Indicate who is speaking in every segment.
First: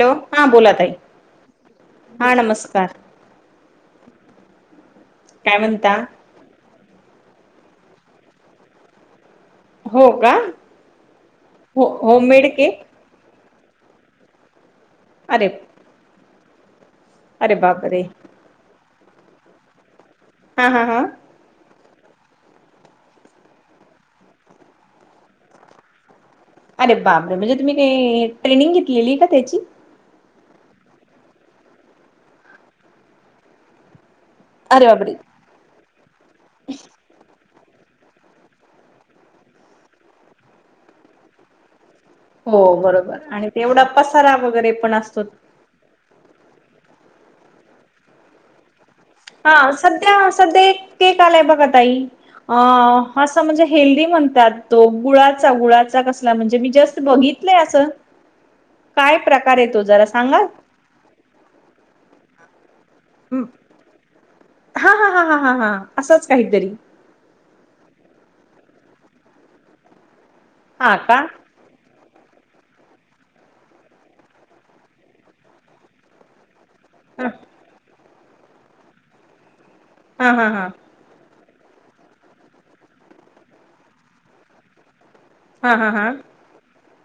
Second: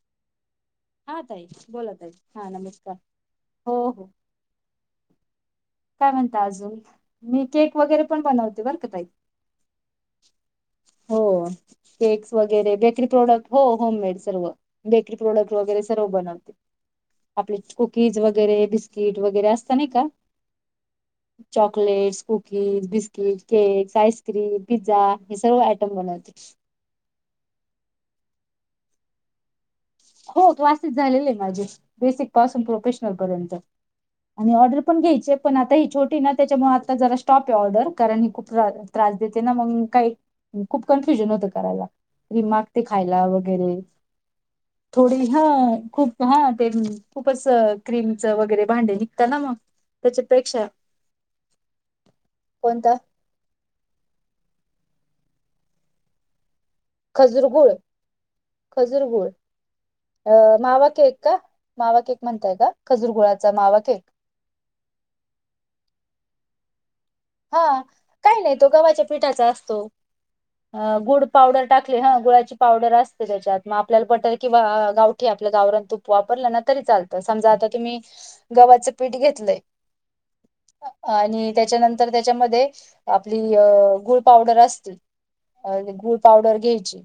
Speaker 1: Hello हा बोला ताई
Speaker 2: हा ताई बोला ताई हा नमस्कार हो हो
Speaker 1: काय म्हणता
Speaker 2: काय म्हणता अजून मी केक वगैरे पण बनवते बर का ताई
Speaker 1: हो का
Speaker 2: हो
Speaker 1: हो होम
Speaker 2: केक्स
Speaker 1: मेड
Speaker 2: वगैरे
Speaker 1: केक
Speaker 2: बेकरी प्रोडक्ट हो होमेड सर्व बेकरी
Speaker 1: अरे
Speaker 2: प्रोडक्ट वगैरे सर्व बनवते
Speaker 1: अरे
Speaker 2: आपले
Speaker 1: बापरे
Speaker 2: कुकीज वगैरे बिस्किट वगैरे असत नाही का
Speaker 1: हा हा हा
Speaker 2: chocolates cookies biscuit cakes ice cream pizza हे सर्व आयटम बनवते
Speaker 1: अरे बापरे म्हणजे तुम्ही ते ट्रेनिंग घेतलेली का त्याची
Speaker 2: हो क्लासेस झालेले आहे माझे बेसिक पासून प्रोफेशनल पर्यंत आणि ऑर्डर
Speaker 1: अरे
Speaker 2: पण
Speaker 1: बापरे
Speaker 2: घ्यायची पण आता ही छोटी ना त्याच्यामुळे आता जरा स्टॉप ऑर्डर कारण हे खूप त्रास देते ना मग काही खूप कन्फ्युजन होत करायला क्रीम
Speaker 1: हो
Speaker 2: मागते
Speaker 1: बरोबर
Speaker 2: खायला
Speaker 1: आणि
Speaker 2: वगैरे
Speaker 1: तेवढा पसरा वगैरे पण
Speaker 2: थोडी
Speaker 1: असतो
Speaker 2: ह खूप हा ते खूपच क्रीमच वगैरे भांडे ना मग
Speaker 1: हा सध्या
Speaker 2: त्याच्यापेक्षा
Speaker 1: सध्या केक आलाय बघा ताई अ
Speaker 2: कोणता
Speaker 1: असं म्हणजे हेल्दी म्हणतात तो गुळाचा गुळाचा कसला म्हणजे मी जस्ट
Speaker 2: खजूर
Speaker 1: बघितलंय
Speaker 2: गुळ
Speaker 1: असं
Speaker 2: खजूर
Speaker 1: काय
Speaker 2: गुळ
Speaker 1: प्रकार आहे तो जरा सांगाल
Speaker 2: अ मावा केक का मावा केक म्हणताय का खजूर गुळाचा मावा केक
Speaker 1: हा हा ह ह हा हा असंच काहीतरी
Speaker 2: हा काही नाही तो गव्हाच्या पिठाचा असतो
Speaker 1: हा का
Speaker 2: गुड पावडर टाकले ह गुळाची पावडर असते त्याच्यात मग आपल्याला बटर किंवा गावठी आपल्या गावरान तुप वापरलं ना तरी चालतं
Speaker 1: हा
Speaker 2: समजा आता तुम्ही गव्हाचं पीठ घेतलंय
Speaker 1: हा हा हा
Speaker 2: आणि त्याच्यानंतर त्याच्यामध्ये आपली गुळ पावडर असतील
Speaker 1: हा
Speaker 2: अ
Speaker 1: हा हा
Speaker 2: गुळ पावडर घ्यायची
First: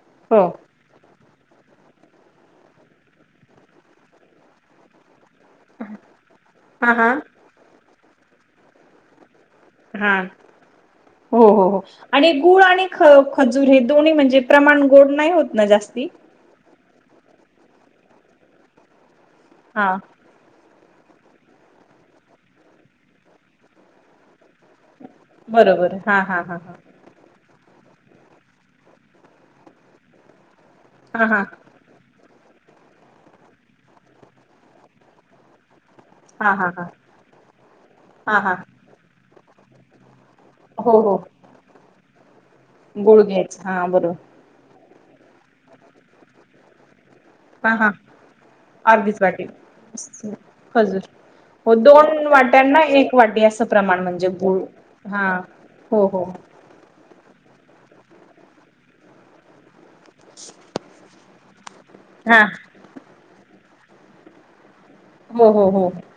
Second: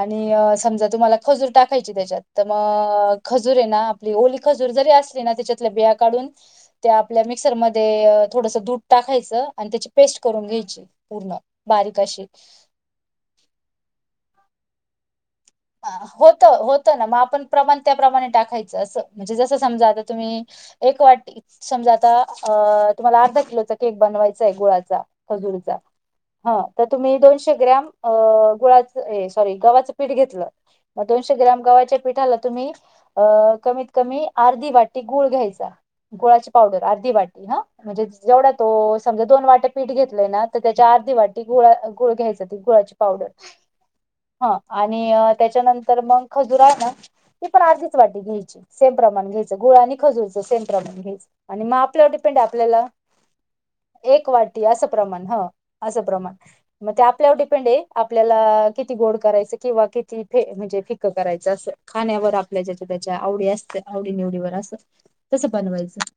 Speaker 2: आणि
Speaker 1: हो.
Speaker 2: समजा तुम्हाला खजूर टाकायची त्याच्यात तर मग खजूर आहे ना आपली ओली खजूर जरी असली ना त्याच्यात त्यातल्या बिया काढून
Speaker 1: हा
Speaker 2: त्या
Speaker 1: हा
Speaker 2: आपल्या मिक्सरमध्ये थोडस दूध टाकायचं आणि त्याची
Speaker 1: हा.
Speaker 2: पेस्ट करून घ्यायची पूर्ण
Speaker 1: हो हो हो.
Speaker 2: बारीक अशी
Speaker 1: आणि गुळ आणि खजूर हे दोन्ही म्हणजे प्रमाण गोड नाही होत ना जास्ती.
Speaker 2: होत होतं ना मग आपण प्रमाण त्याप्रमाणे टाकायचं असं म्हणजे जस समजा
Speaker 1: हा
Speaker 2: आता तुम्ही एक वाटी समजा आता अ तुम्हाला अर्धा किलोचा केक बनवायचा आहे गुळाच जा खजुरचा
Speaker 1: बरोबर हा हा हा
Speaker 2: ह
Speaker 1: हा
Speaker 2: तत तुम्ही दोनशे ग्रॅम गुळाच सॉरी गव्हाचं पीठ घेतलं
Speaker 1: हा
Speaker 2: दोनशे
Speaker 1: हा हा
Speaker 2: ग्राम गव्हाच्या पिठाला तुम्ही अ कमीत कमी अर्धी वाटी गुळ घ्यायचा गुळाची
Speaker 1: हा
Speaker 2: पावडर
Speaker 1: हा
Speaker 2: अर्धी वाटी ह म्हणजे
Speaker 1: हा
Speaker 2: जेवढा
Speaker 1: हा
Speaker 2: तो समजा दोन वाट्या पीठ घेतलेय ना त्याच्या
Speaker 1: हो
Speaker 2: अर्धी
Speaker 1: हो
Speaker 2: वाटी गुळा गुळ घ्यायचा गुळाची
Speaker 1: गुळ
Speaker 2: पावडर
Speaker 1: घ्यायच हा बरोबर
Speaker 2: हा आणि त्याच्यानंतर मग खजुर ना ती पण
Speaker 1: हा हा
Speaker 2: अर्धीच वाटी घ्यायची सेम
Speaker 1: अर्धीच
Speaker 2: प्रमाण
Speaker 1: वाटी
Speaker 2: घ्यायच गुळा आणि खजूरचं सेम प्रमाण
Speaker 1: खजूर
Speaker 2: घ्यायचं आणि
Speaker 1: हो
Speaker 2: मग आपल्यावर
Speaker 1: दोन
Speaker 2: डिपेंड आहे
Speaker 1: वाट्यांना
Speaker 2: आपल्याला
Speaker 1: एक वाटी असं प्रमाण म्हणजे
Speaker 2: एक
Speaker 1: गुळ
Speaker 2: वाटी असं प्रमाण
Speaker 1: हा
Speaker 2: ह असं
Speaker 1: हो हो
Speaker 2: प्रमाण मग ते आपल्यावर डिपेंड आहे आपल्याला किती गोड करायचं किंवा किती फे म्हणजे फिक करायचं असं खाण्यावर
Speaker 1: हा
Speaker 2: आपल्या ज्याच्या त्याच्या आवडी असते आवडी निवडीवर असं तस
Speaker 1: हो हो हो
Speaker 2: बनवायचं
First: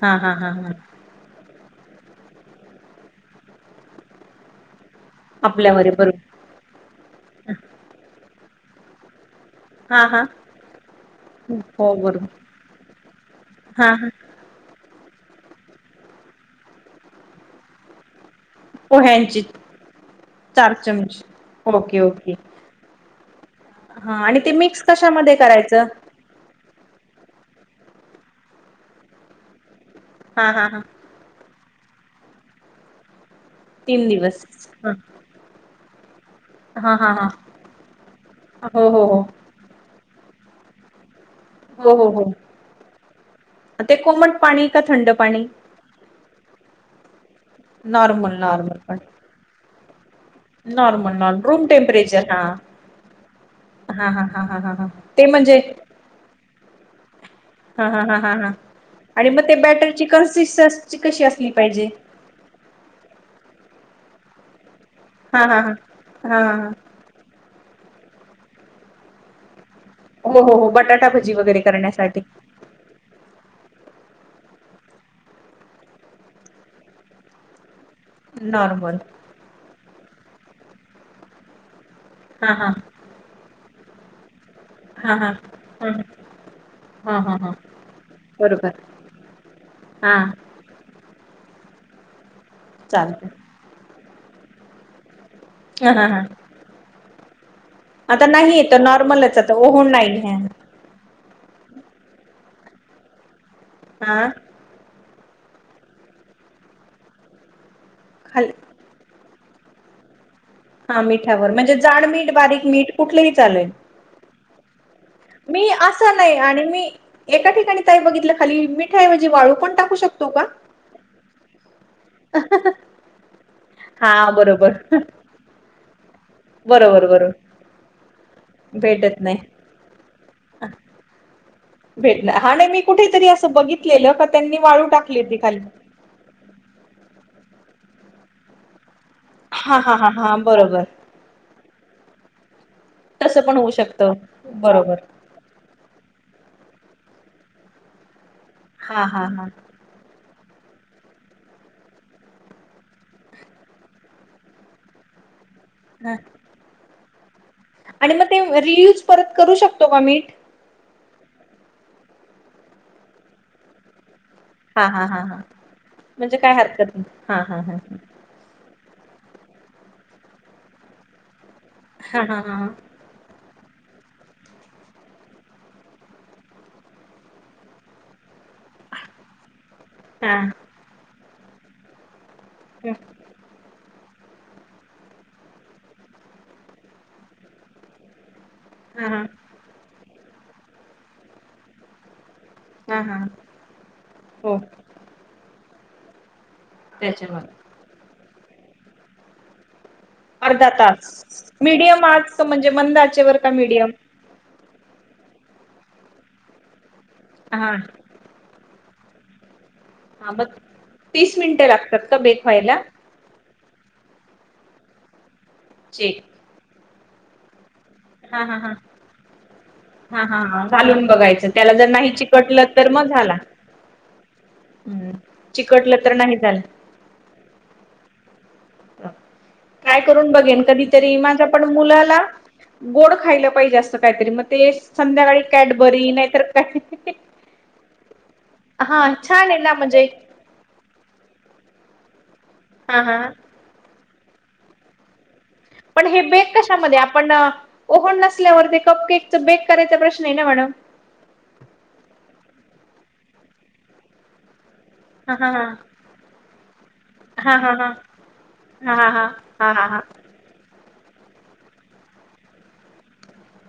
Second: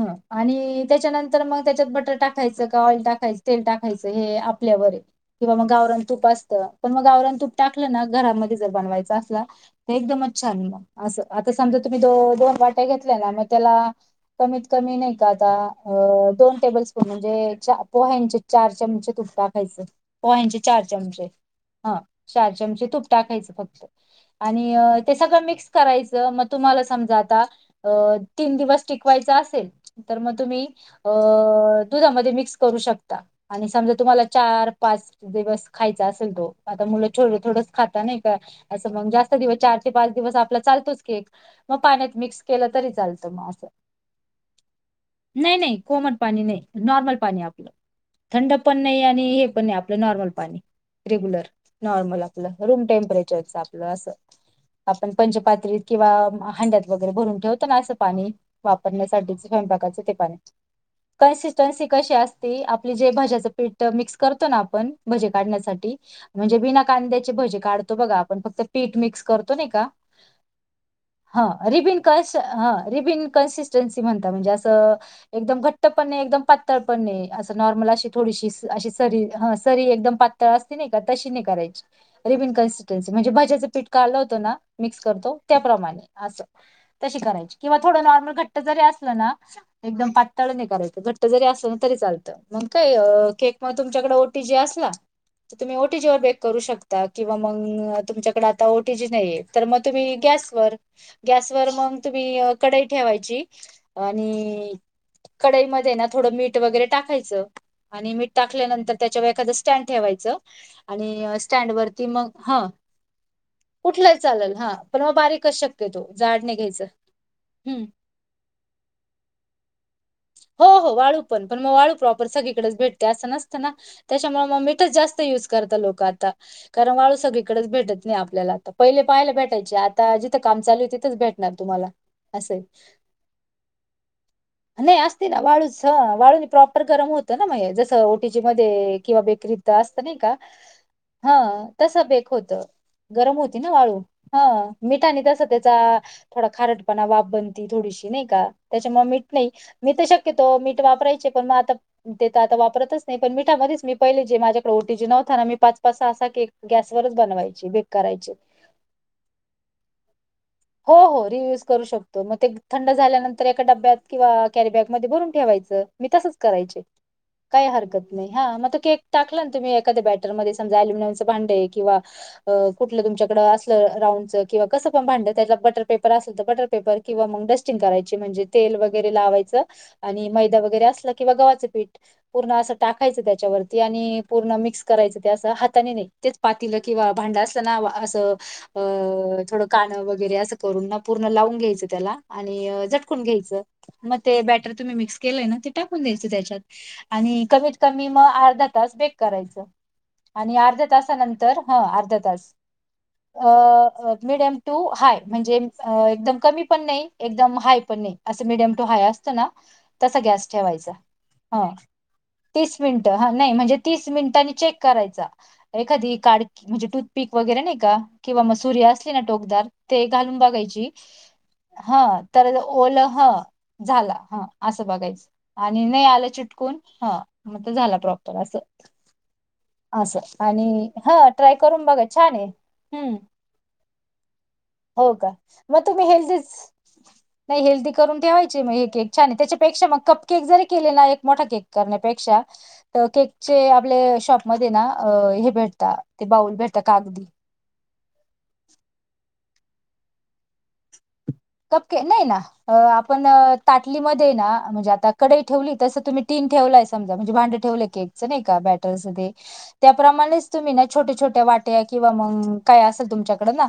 Speaker 2: ह
Speaker 1: हा हा हा हा
Speaker 2: आणि त्याच्यानंतर तर मग त्याच्यात बटर टाकायचं का ऑइल टाकायचं तेल टाकायचं हे आपल्यावर आहे किंवा मग
Speaker 1: आपल्यावर
Speaker 2: गाववरण
Speaker 1: बरोबर
Speaker 2: तूप असतं पण मग गाववरण तूप टाकलं ना घरामध्ये जर बनवायच असला ते
Speaker 1: हा हा
Speaker 2: एकदमच छान मग असं आता समजा
Speaker 1: हो
Speaker 2: तुम्ही दो
Speaker 1: बरोबर
Speaker 2: दोन वाट्या घेतल्या ना म त्याला
Speaker 1: हा हा
Speaker 2: कमीत कमी नाही का आता अ दोन टेबल स्पून म्हणजे चहा पोह्यांचे चार चमचे तूप
Speaker 1: पोह्यांची
Speaker 2: टाकायचे पोह्यांचे चार चमचे हा चार चमचे तुप टाकायच फक्त
Speaker 1: हा ते
Speaker 2: आणि
Speaker 1: मिक्स
Speaker 2: ते
Speaker 1: कशामध्ये
Speaker 2: सगळं मिक्स करायचं मग तुम्हाला समजा आता तीन दिवस टिकवायचा असेल तर मग
Speaker 1: हा
Speaker 2: तुम्ही
Speaker 1: हा हा
Speaker 2: अ दुधामध्ये मिक्स करू शकता आणि समजा
Speaker 1: तीन
Speaker 2: तुम्हाला
Speaker 1: दिवस
Speaker 2: चार पाच दिवस खायचा असेल तो आता
Speaker 1: हा हा
Speaker 2: मुलं
Speaker 1: हा हा
Speaker 2: छोड थोडच खाता नाही का
Speaker 1: हो
Speaker 2: असं
Speaker 1: हो
Speaker 2: मग
Speaker 1: हो
Speaker 2: जास्त दिवस चार पाच दिवस आपला चालतोच केक मग
Speaker 1: हो हो
Speaker 2: पाण्यात
Speaker 1: हो
Speaker 2: मिक्स केलं तरी चालतं मग असं
Speaker 1: ते कोमट पाणी का थंड पाणी
Speaker 2: नाही नाही कोमट पाणी नाही नॉर्मल पाणी आपलं
Speaker 1: नॉर्मल
Speaker 2: थंड पण
Speaker 1: नॉर्मल
Speaker 2: नाही
Speaker 1: पाणी
Speaker 2: आणि हे पण नाही आपलं नॉर्मल पाणी
Speaker 1: normal normal
Speaker 2: regular
Speaker 1: room
Speaker 2: normal
Speaker 1: temperature
Speaker 2: room temperature च आपलं अस
Speaker 1: हा हा हा हा
Speaker 2: आपण
Speaker 1: ते म्हणजे
Speaker 2: पंचपात्री किंवा हांड्यात वगैरे भरून ठेवत पण
Speaker 1: हा
Speaker 2: अस
Speaker 1: हा हा
Speaker 2: पाणी
Speaker 1: हा हा आणि
Speaker 2: वापरण्यासाठी
Speaker 1: मग ते
Speaker 2: स्वयंपाकच
Speaker 1: बॅटरची
Speaker 2: ते पाणी
Speaker 1: कन्सिस्टन्सी कशी असली पाहिजे
Speaker 2: कन्सिस्टन्सी कशी अस ते आपले जे भज्याच पीठ मिक्स करतो ना आपण भजे
Speaker 1: हा हा हा
Speaker 2: काढण्यासाठी
Speaker 1: हा
Speaker 2: म्हणजे बिना कांद्याची भजी काढतो बघा आपण फक्त पीठ मिक्स करतो नाही का
Speaker 1: हो हो हो बटाटा भजी
Speaker 2: हा
Speaker 1: वगैरे
Speaker 2: रिबीन
Speaker 1: करण्यासाठी
Speaker 2: कस ह रिबीन कन्सिस चॅनसी म्हणतात म्हणजे अस एकदम घट्ट पण नाही एकदम पातळ पण नाही अस नॉर्मल असे थोडीशी अशी
Speaker 1: नॉर्मल
Speaker 2: सरी ह सरी एकदम पातळ असते नाही का तशी नाही करायची रिबिन
Speaker 1: हा हा
Speaker 2: कन्सिस्टन्सी म्हणजे भज्याचं पीठ कालवतं ना मिक्स
Speaker 1: हा हा
Speaker 2: करतो
Speaker 1: हा
Speaker 2: त्याप्रमाणे असं तशी
Speaker 1: हा हा हा
Speaker 2: करायची किंवा थोडं नॉर्मल घट्ट
Speaker 1: बरोबर
Speaker 2: जरी असलं ना एकदम
Speaker 1: हा
Speaker 2: पातळने करायचं घट जरी अस ना तरी चालतं मग काय
Speaker 1: चालत
Speaker 2: केक मग तुमच्याकडे ओटी जी असला तुम्ही
Speaker 1: हा हा
Speaker 2: ओटीजी वर
Speaker 1: हा
Speaker 2: बेक करू शकता ता किंवा मग तुमच्याकडे
Speaker 1: नाही
Speaker 2: आता
Speaker 1: येत
Speaker 2: ओटीजी
Speaker 1: नॉर्मलच
Speaker 2: नाहीये
Speaker 1: आता
Speaker 2: तर मग
Speaker 1: ओहून
Speaker 2: तुम्ही
Speaker 1: नाही घ्या
Speaker 2: गॅसवर गॅसवर मग तुम्ही कडाई ठेवायची
Speaker 1: हा
Speaker 2: आणि कढाईमध्ये ना थोडं मीठ वगैरे टाकायचं. आणि मीठ
Speaker 1: खाली
Speaker 2: टाकल्यानंतर त्याच्या. व एखादं स्टँड ठेवायचं.
Speaker 1: हा
Speaker 2: आणि
Speaker 1: मिठावर
Speaker 2: स्टँड
Speaker 1: म्हणजे जाड मीठ बारीक मीठ कुटले ही चालेल,
Speaker 2: कुठलं. चालेल हा पण मग बारीकच
Speaker 1: मी
Speaker 2: शक्यतो
Speaker 1: असा नाही
Speaker 2: जाड
Speaker 1: आणि
Speaker 2: घ्यायचं
Speaker 1: मी एका ठिकाणी
Speaker 2: हम्म
Speaker 1: ताई बघितलं खाली मिठाऐवजी वाळू पण टाकू शको
Speaker 2: हो हो वाळू पण पण मग वाळू प्रॉपर सगळीकडेच भेटते असं नसतं ना
Speaker 1: हा
Speaker 2: त्याच्यामुळे मग
Speaker 1: बरोबर
Speaker 2: मीठच जास्त यूज करता लोक आता कारण
Speaker 1: बरोबर
Speaker 2: वाळू
Speaker 1: बरोबर
Speaker 2: सगळीकडेच भेटत नाही आपल्याला आता पहिले
Speaker 1: भेटत
Speaker 2: पाहाला
Speaker 1: नाही
Speaker 2: भेटयचे आता जिथं काम चालू तिथच भेट ना तुम्हाला
Speaker 1: भेटणार हा
Speaker 2: असंय
Speaker 1: नाही मी कुठेतरी असं बघितलेलं. का त्यांनी वाळू टाकली ती खाली
Speaker 2: वाळून प्रॉपर गरम होतं. नाे जसं ओटीजी मध्ये किंवा बे ध
Speaker 1: हा हा
Speaker 2: असत
Speaker 1: हा
Speaker 2: नाही. का
Speaker 1: हा बरोबर
Speaker 2: हा तस बेक होत. गरम
Speaker 1: तसं पण
Speaker 2: होती
Speaker 1: होऊ
Speaker 2: ना वाळू
Speaker 1: शकत
Speaker 2: ह
Speaker 1: बरोबर
Speaker 2: मिठा आणि [unintelligible] तस त्याचा थोडा खारटपणा वाब बनती थोडीशी. नाही का
Speaker 1: हा
Speaker 2: त्याच्यामुळे मीठ
Speaker 1: हा हा
Speaker 2: नाही. मी तर शक्यतो मीठ वापरायचे. पण मग आता ते तर आता वापतच नाही. पण मिठामध्येच मी पहिले जे माझ्याकडे ओटी ज नवता ना मी पाच
Speaker 1: हा
Speaker 2: असा केक गॅसवररच बनवायची केक
Speaker 1: आणि मग
Speaker 2: करायची.
Speaker 1: ते रियूज परत करू शकतो का मीठ?
Speaker 2: हो हो रियूज करू शकतो. मग ते थंड झाल्यानंतर एका डब्यात किंवा कॅरी बॅग
Speaker 1: हा हा
Speaker 2: मध्ये
Speaker 1: हा
Speaker 2: भरून
Speaker 1: हा.
Speaker 2: ठेवायचं मी तसच
Speaker 1: म्हणजे काय
Speaker 2: करायचे.
Speaker 1: हरकत नाही. हा हा
Speaker 2: काय
Speaker 1: हा हा.
Speaker 2: हरकत नाही. हा मग केक टाकला ना तुम् एखाद्या बॅटरमध्ये समजा अल्युमिनमचे भांडे किंवा
Speaker 1: हा हा हा हा
Speaker 2: कुठ तुमच्याकडं असलं राऊंडच किंवा कसं पण भांड त्याला बटर पेपर असेल तर बटरपेपर. किंवा मग डस्टिंग करायची म्हणजेतेल वगैरे लावायच आणि
Speaker 1: हा
Speaker 2: मैदा वगैरे असला किंवा गव्हाचं पीठ पूर्ण असं
Speaker 1: हा
Speaker 2: टाकायचं त्याच्यावरती आणि पूर्ण मिक्स करायचं ते असं हाताने नाही तेच पातीलं किंवा भांड असलं ना अस
Speaker 1: हा हा.
Speaker 2: थोडं कानं वगैरे असं करून ना पूर्ण लावून घ्यायचं त्याला आणि
Speaker 1: हा हा
Speaker 2: झटकून घ्यायचं. मग ते
Speaker 1: हो
Speaker 2: बॅटर तुम्ही मिक्स केलंय ना ते टाकून द्यायच त्याच्यात आणि
Speaker 1: त्याच्यामुळे.
Speaker 2: कमी कमी मग अर्धा तास बेक करायचं. आणि
Speaker 1: अर्धा
Speaker 2: अर्ध्या
Speaker 1: तास
Speaker 2: तासानंतर हा
Speaker 1: मीडियम
Speaker 2: अर्धा
Speaker 1: आच
Speaker 2: तास.
Speaker 1: म्हणजे मंद आचेवर
Speaker 2: अ
Speaker 1: का मीडियम?
Speaker 2: अ मिडियम टू हाय म्हणजे एकदम कमी पण नाही एकदम
Speaker 1: हा
Speaker 2: हाय पण नाही. असं मिडियम टू हाय असता ना तसा
Speaker 1: हा
Speaker 2: गॅस
Speaker 1: मग
Speaker 2: ठेव्याचा
Speaker 1: तीस मिनिटे
Speaker 2: होय
Speaker 1: लागतात का बेक
Speaker 2: तीस
Speaker 1: व्हायला?
Speaker 2: मिनिटं. टा नाही म्हणजे तीस मिनिटानं चेक करायचा एखादी
Speaker 1: चेक
Speaker 2: कडकी म्हणजे टूथ पीक वगैरे नाही का. किंवा
Speaker 1: हा
Speaker 2: मग
Speaker 1: हा हा
Speaker 2: सूरी असली ना टोकदार ते
Speaker 1: हा
Speaker 2: घालून
Speaker 1: हा हा
Speaker 2: बघायची
Speaker 1: घालून बघायचं त्याला जर
Speaker 2: हा
Speaker 1: नाही
Speaker 2: तर
Speaker 1: चिकटलं
Speaker 2: ओलं
Speaker 1: मग
Speaker 2: हा.
Speaker 1: झाला.
Speaker 2: झाला हा असं
Speaker 1: हम्म.
Speaker 2: बघायचं आणि नाही
Speaker 1: चिकटलं तर
Speaker 2: आलं
Speaker 1: झालं.
Speaker 2: चिटकून. हा मग झाला प्रॉपर असं.
Speaker 1: काय
Speaker 2: असं
Speaker 1: करून बघेन
Speaker 2: आणि
Speaker 1: कधीतरी
Speaker 2: हा
Speaker 1: माझ्या
Speaker 2: ट्राय
Speaker 1: पण
Speaker 2: करून बघा
Speaker 1: मुलाला.
Speaker 2: छान आहे हम्म
Speaker 1: गोड खायला पाहिजे असं काहीतरी मग ते
Speaker 2: हो का
Speaker 1: संध्याकाळी
Speaker 2: मग तुम्ही
Speaker 1: कॅडबरी नाहीतर
Speaker 2: हेल्दीच
Speaker 1: काय
Speaker 2: नाही हेल्दी करून ठेवायची मग हे
Speaker 1: हा
Speaker 2: केक छान आहे
Speaker 1: ना
Speaker 2: त्याच्यापेक्षा मग
Speaker 1: म्हणजे
Speaker 2: कप केक जरी केले ना एक मोठा केक करण्यापेक्षा
Speaker 1: हा हा
Speaker 2: केकचे आपले शॉप मध्ये ना हे भेट
Speaker 1: पण हे बेक कशामध्ये आपण ओहन नसल्यावरती कपकेक च बेक करायचा प्रश्न आहे ना मॅडम.
Speaker 2: कपकेक नाही ना आपण ताटलीमध्ये ना म्हणजे आता
Speaker 1: हा
Speaker 2: कडेई
Speaker 1: हा
Speaker 2: ठेवली तसं तुम्ही. तीन ठेवलाय समजा म्हणजे
Speaker 1: हा
Speaker 2: भांडं
Speaker 1: हा
Speaker 2: ठेवलंय
Speaker 1: हा
Speaker 2: क एकच नाही का बॅटर
Speaker 1: हा हा हा हा हा हा
Speaker 2: त्याप्रमाणेच. तुम्ही ना छोट्या छोट्या वाट्या किंवा मग काय असेल तुमच्याकडं ना.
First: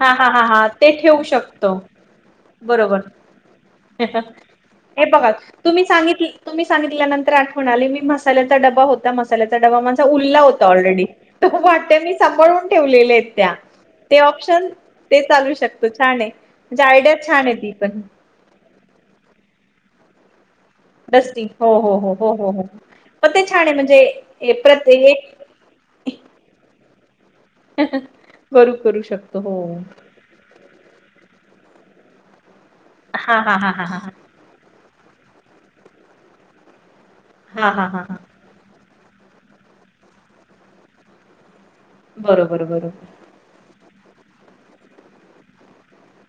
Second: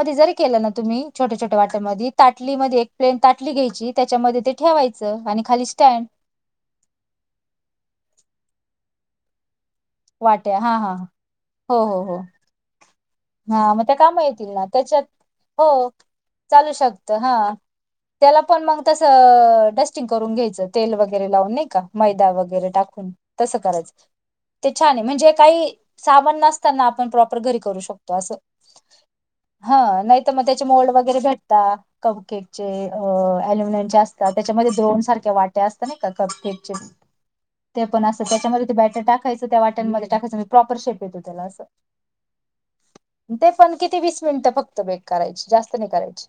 Speaker 1: हा हा
Speaker 2: जर
Speaker 1: हा
Speaker 2: केलं
Speaker 1: हा
Speaker 2: ना
Speaker 1: ते
Speaker 2: तुमही
Speaker 1: ठेवू
Speaker 2: छोटे छोटे वाट
Speaker 1: शकतो
Speaker 2: आधी ताटलीमध्ये एक प्लेन
Speaker 1: बरोबर
Speaker 2: ताटली घ्यायची त्याच्यामध्ये ते
Speaker 1: हे
Speaker 2: ठेवायचं
Speaker 1: बघा
Speaker 2: आणि खाली
Speaker 1: तुम्ही
Speaker 2: स्टँड.
Speaker 1: सांगितल तुम्ही सांगितल्यानंतर आठवण म्हणाले मी मसाल्याचा डबा होता मसाल्याचाडबा. उलला
Speaker 2: वाट्या
Speaker 1: होता
Speaker 2: हा हा
Speaker 1: ऑलरेडी तट
Speaker 2: हो हो
Speaker 1: मी
Speaker 2: हो
Speaker 1: साांभाळून ठेवलेले आहेत.
Speaker 2: हा मग त्या
Speaker 1: ते
Speaker 2: काम येतील ना
Speaker 1: ऑप्शन
Speaker 2: त्याच्यात
Speaker 1: ते चालू शकतो
Speaker 2: हो
Speaker 1: छान आहे
Speaker 2: चालू
Speaker 1: म्हणजे
Speaker 2: शकत
Speaker 1: आयडिया छान
Speaker 2: हा.
Speaker 1: आहे ती पण
Speaker 2: त्याला पण मग तसं टेस्टिंग करून घ्यायचं. तेल वगैरे
Speaker 1: डस्टिंग
Speaker 2: लावून नाही
Speaker 1: हो
Speaker 2: का
Speaker 1: हो हो
Speaker 2: मैदा
Speaker 1: हो हो हो
Speaker 2: वगैरे टाकून
Speaker 1: पण ते
Speaker 2: तसं
Speaker 1: छान आहे म्हणजे
Speaker 2: करायचं
Speaker 1: ए
Speaker 2: ते छान आहे म्हणजे
Speaker 1: प्रत्येक
Speaker 2: काही. सा नताना आपण प्रॉपर घरी करू शकतो अस
Speaker 1: करू करू शकतो हो
Speaker 2: ह नाही तर मग त्याचे मोल्ड वगैरे भेटता केक चे
Speaker 1: हा हा हा हा
Speaker 2: अल्युमिनियम चे
Speaker 1: हा हा
Speaker 2: असतात. त्याच्यामध्येद्रोन सारख्या वाट्या असतात ना का कथेटचे
Speaker 1: हा
Speaker 2: ते
Speaker 1: हा हा
Speaker 2: पण
Speaker 1: हा
Speaker 2: असत त्याच्यामध्ये ते बॅट टाक. त्या वाट्यांमध्ये टाकायचं मी प्रॉपर शेप देतो त्याला असं.
Speaker 1: बरोबर बर.
Speaker 2: ते पण किती वीस मिनिटं फक्त बेग करायची जास्त नाही करायची.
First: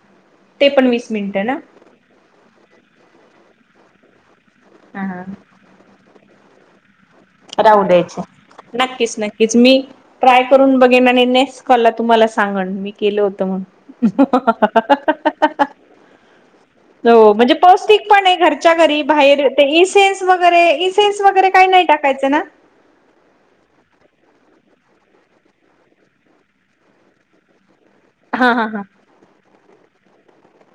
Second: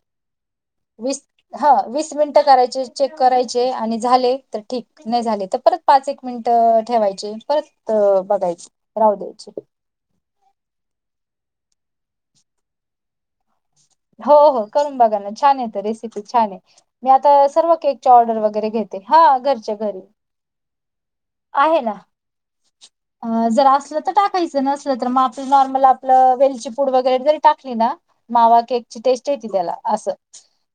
Speaker 1: ते पण
Speaker 2: वीस
Speaker 1: मिनिटं ना
Speaker 2: हा वीस मिनट ट करायचे चेक करायचे आणि झाले तर ठीक
Speaker 1: हा
Speaker 2: नाही
Speaker 1: हा
Speaker 2: झाले तर परत. पाच एक मिनिट ठेवायची.
Speaker 1: राहू द्यायच नक्कीच नक्कीच मी ट्राय करून बघेन आणि नेक्स्ट कॉलला तुम्हाला सांगन मी केलं होतं म्हण
Speaker 2: हो हो करून बघा ना छान आहेेत रेसिपी छान आहे मी
Speaker 1: हो
Speaker 2: आता
Speaker 1: म्हणजे
Speaker 2: सर्व केक
Speaker 1: पौष्टिक पण आहे घरच्या घरी बाहेर ते इ सेन्स वगैरे इ सेन्स वगैरे काही नाही टाकायचं ना?
Speaker 2: [inaudible] अ जर असलं तर टाकायचं नसलं तर मग आपलं नॉर्मल आपलं वेलची पूड वगैरे जरी टाकली ना
Speaker 1: हा
Speaker 2: मावा
Speaker 1: हा हा
Speaker 2: केक ची टेस्ट येेते त्याला असं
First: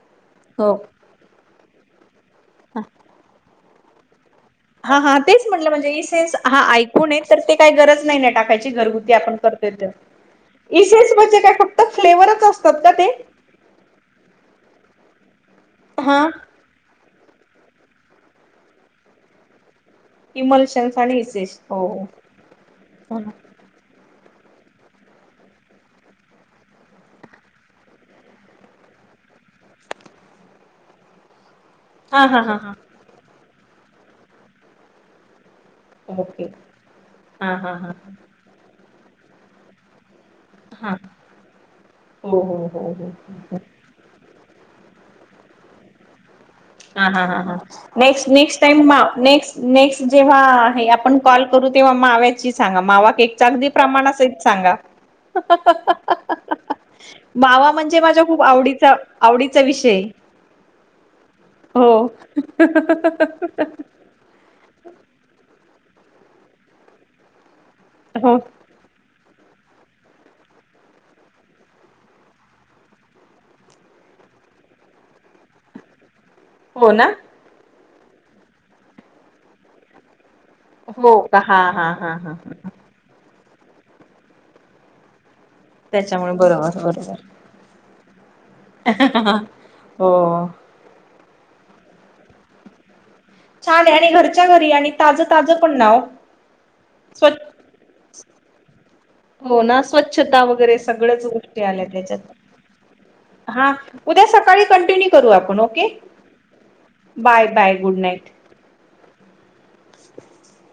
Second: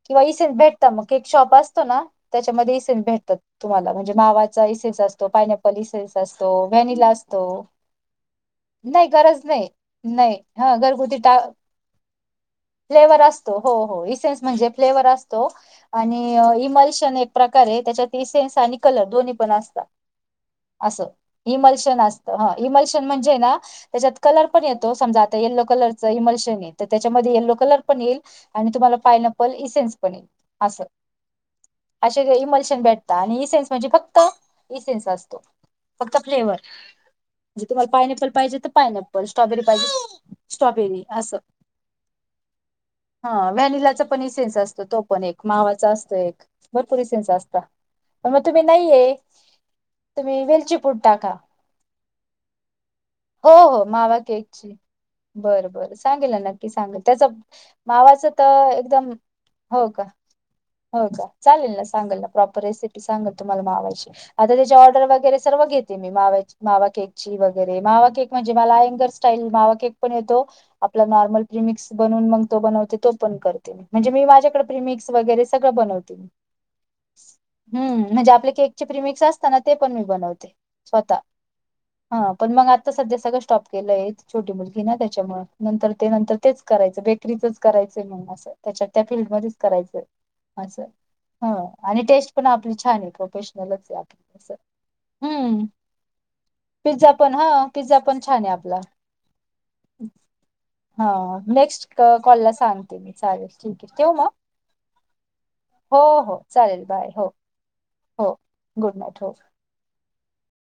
Speaker 2: किंवा इसेन्स
Speaker 1: हो.
Speaker 2: भेटत मग. केक शॉप असतो ना त्याच्यामध्ये इसेन्स भेटतात तुम्हाला म्हणजे मावा चा
Speaker 1: हा
Speaker 2: इसेन्स
Speaker 1: हा
Speaker 2: असतो
Speaker 1: तेच म्हटलं
Speaker 2: पायनपल
Speaker 1: म्हणजे
Speaker 2: इसेन्स असतो
Speaker 1: हा
Speaker 2: व्हॅनिला
Speaker 1: ऐकून आहे तर
Speaker 2: असतो
Speaker 1: ते काही गरज नाही ना टाकायची
Speaker 2: नाही
Speaker 1: घरगुती आपण
Speaker 2: गरज नाही. नाही हा घरगुती टा
Speaker 1: ते काय फक्त फ्लेवरच अस
Speaker 2: फ्लेवर असतो हो हो इसेनस म्हणजे फ्लेवर असतो
Speaker 1: हा.
Speaker 2: आणि इमल्शन एक प्रकार आहे त्याच्यात इसेन्स आणि कलर दोन्ही पण असतात.
Speaker 1: इमल्शन्स
Speaker 2: असं
Speaker 1: आणि इसेस हो
Speaker 2: इमल्शन
Speaker 1: हो.
Speaker 2: असत ह इमल्शन म्हणजे ना त्याच्यात कलर पण येतो समजा आता येल्लो कलरच इमल्शन आहे तर त्याच्यामध्ये यलो कलर पण येईल आणि तुम्हाला पायनपल इसेन्स पण येईल असं. अशे
Speaker 1: हा
Speaker 2: काई
Speaker 1: हा हा हा
Speaker 2: इमलशन भेटत आणि इसेन्स म्हणजे फक्त इसेन्स असतो. फक्त
Speaker 1: ओके
Speaker 2: फ्लेवर
Speaker 1: हा
Speaker 2: म्हणजे
Speaker 1: हा
Speaker 2: तुम्हाला
Speaker 1: हा
Speaker 2: पायनपल पाहिजे तर पायनॅप्पल स्ट्रॉबेरी पाहिजे स्ट्रॉबेरी अस.
Speaker 1: हु हूं
Speaker 2: हा व्हॅनिलाचा पण इ सेन्स असतो तो पण एक मावाचा असतो एक. भरपूर
Speaker 1: हा ह
Speaker 2: इसेन्स
Speaker 1: ह ह
Speaker 2: असता
Speaker 1: नेक्स्ट
Speaker 2: पण मग
Speaker 1: नेक्स्ट
Speaker 2: तुम्ही
Speaker 1: टाइम मा
Speaker 2: नाहीये
Speaker 1: नेक् नेक्स्ट जेव्हा.
Speaker 2: तुम्ही वेलची
Speaker 1: आहे
Speaker 2: पूड
Speaker 1: आपण
Speaker 2: टाका
Speaker 1: कॉल करू तेव्हा माव्याची सांगा मावा केक च्या
Speaker 2: हो
Speaker 1: अगदी
Speaker 2: हो मावा
Speaker 1: प्रमाणासहीत
Speaker 2: केकची
Speaker 1: सांगा.
Speaker 2: बरं बर सांगेल नक्की सांगेल त्याच
Speaker 1: मावा म्हणजे माझ्या
Speaker 2: मावाचं
Speaker 1: खूप
Speaker 2: तर
Speaker 1: आवडीचा
Speaker 2: एकदम
Speaker 1: आवडीचा
Speaker 2: हो
Speaker 1: विषय
Speaker 2: का. हो का चालेल ना
Speaker 1: हो
Speaker 2: सांगल ना प्रॉपर रेसिपी सांगल. तुम्हाला मावाची आता त्याची ऑर्डर वगैरे सर्व घेते मी मावाची मावा केक ची वगैरे मावा केक
Speaker 1: हो
Speaker 2: म्हणजे मला अंगर्स स्टाईल मावा केकपण येतो आपल नॉर्मल प्रिमिक्स बनवून मग तो बनवते तो पण करते मी म्हणजे मी माझ्याकडे प्रिमिक्स वगैरे सगळं बनवते मी
Speaker 1: हो ना?
Speaker 2: हम्म म्हणजे आपले केकचे प्रिमिक्स असतात ना ते पण मी बनवते.
Speaker 1: हो का हा हा हा हा ह.
Speaker 2: ता सध्या सगळं स्टॉप केलंय छोटी मुलगी ना त्याच्यामुळे नंतर ते
Speaker 1: त्याच्यामुळे
Speaker 2: नंतर तेच
Speaker 1: बरोबर
Speaker 2: करायचं बे -
Speaker 1: बरोबर
Speaker 2: - असय करायचाय मग अस त्याच्यात त्या फिल्ड मध्ये करायचंय
Speaker 1: हो
Speaker 2: म अस. ह आणि टेस्ट पण आपली छान आहे का.
Speaker 1: छान
Speaker 2: फेशनलच
Speaker 1: आहे
Speaker 2: हाय
Speaker 1: आणि
Speaker 2: आप
Speaker 1: घरच्या
Speaker 2: असं
Speaker 1: घरी आणि ताजं ताजं
Speaker 2: हम्म
Speaker 1: पण नाव
Speaker 2: पि्झा पण
Speaker 1: स्वच्छ
Speaker 2: हो - - पिझ्झा पण छान आहे आपला.
Speaker 1: हो ना स्वच्छता वगैरे
Speaker 2: हा
Speaker 1: सगळच गोष्टी आल्या -
Speaker 2: नेक्स्ट कॉलला सांगते मी चालेल
Speaker 1: त्याच्यात हा
Speaker 2: ठीक आहे ठेव
Speaker 1: उद्या
Speaker 2: मग
Speaker 1: सकाळी कंटिन्यू करू आपण ओके.
Speaker 2: हो हो चालेल हो
Speaker 1: बाय बाय गुड
Speaker 2: हो
Speaker 1: नाईट.
Speaker 2: गुड नाईट हो.
Speaker 1: [inaudible]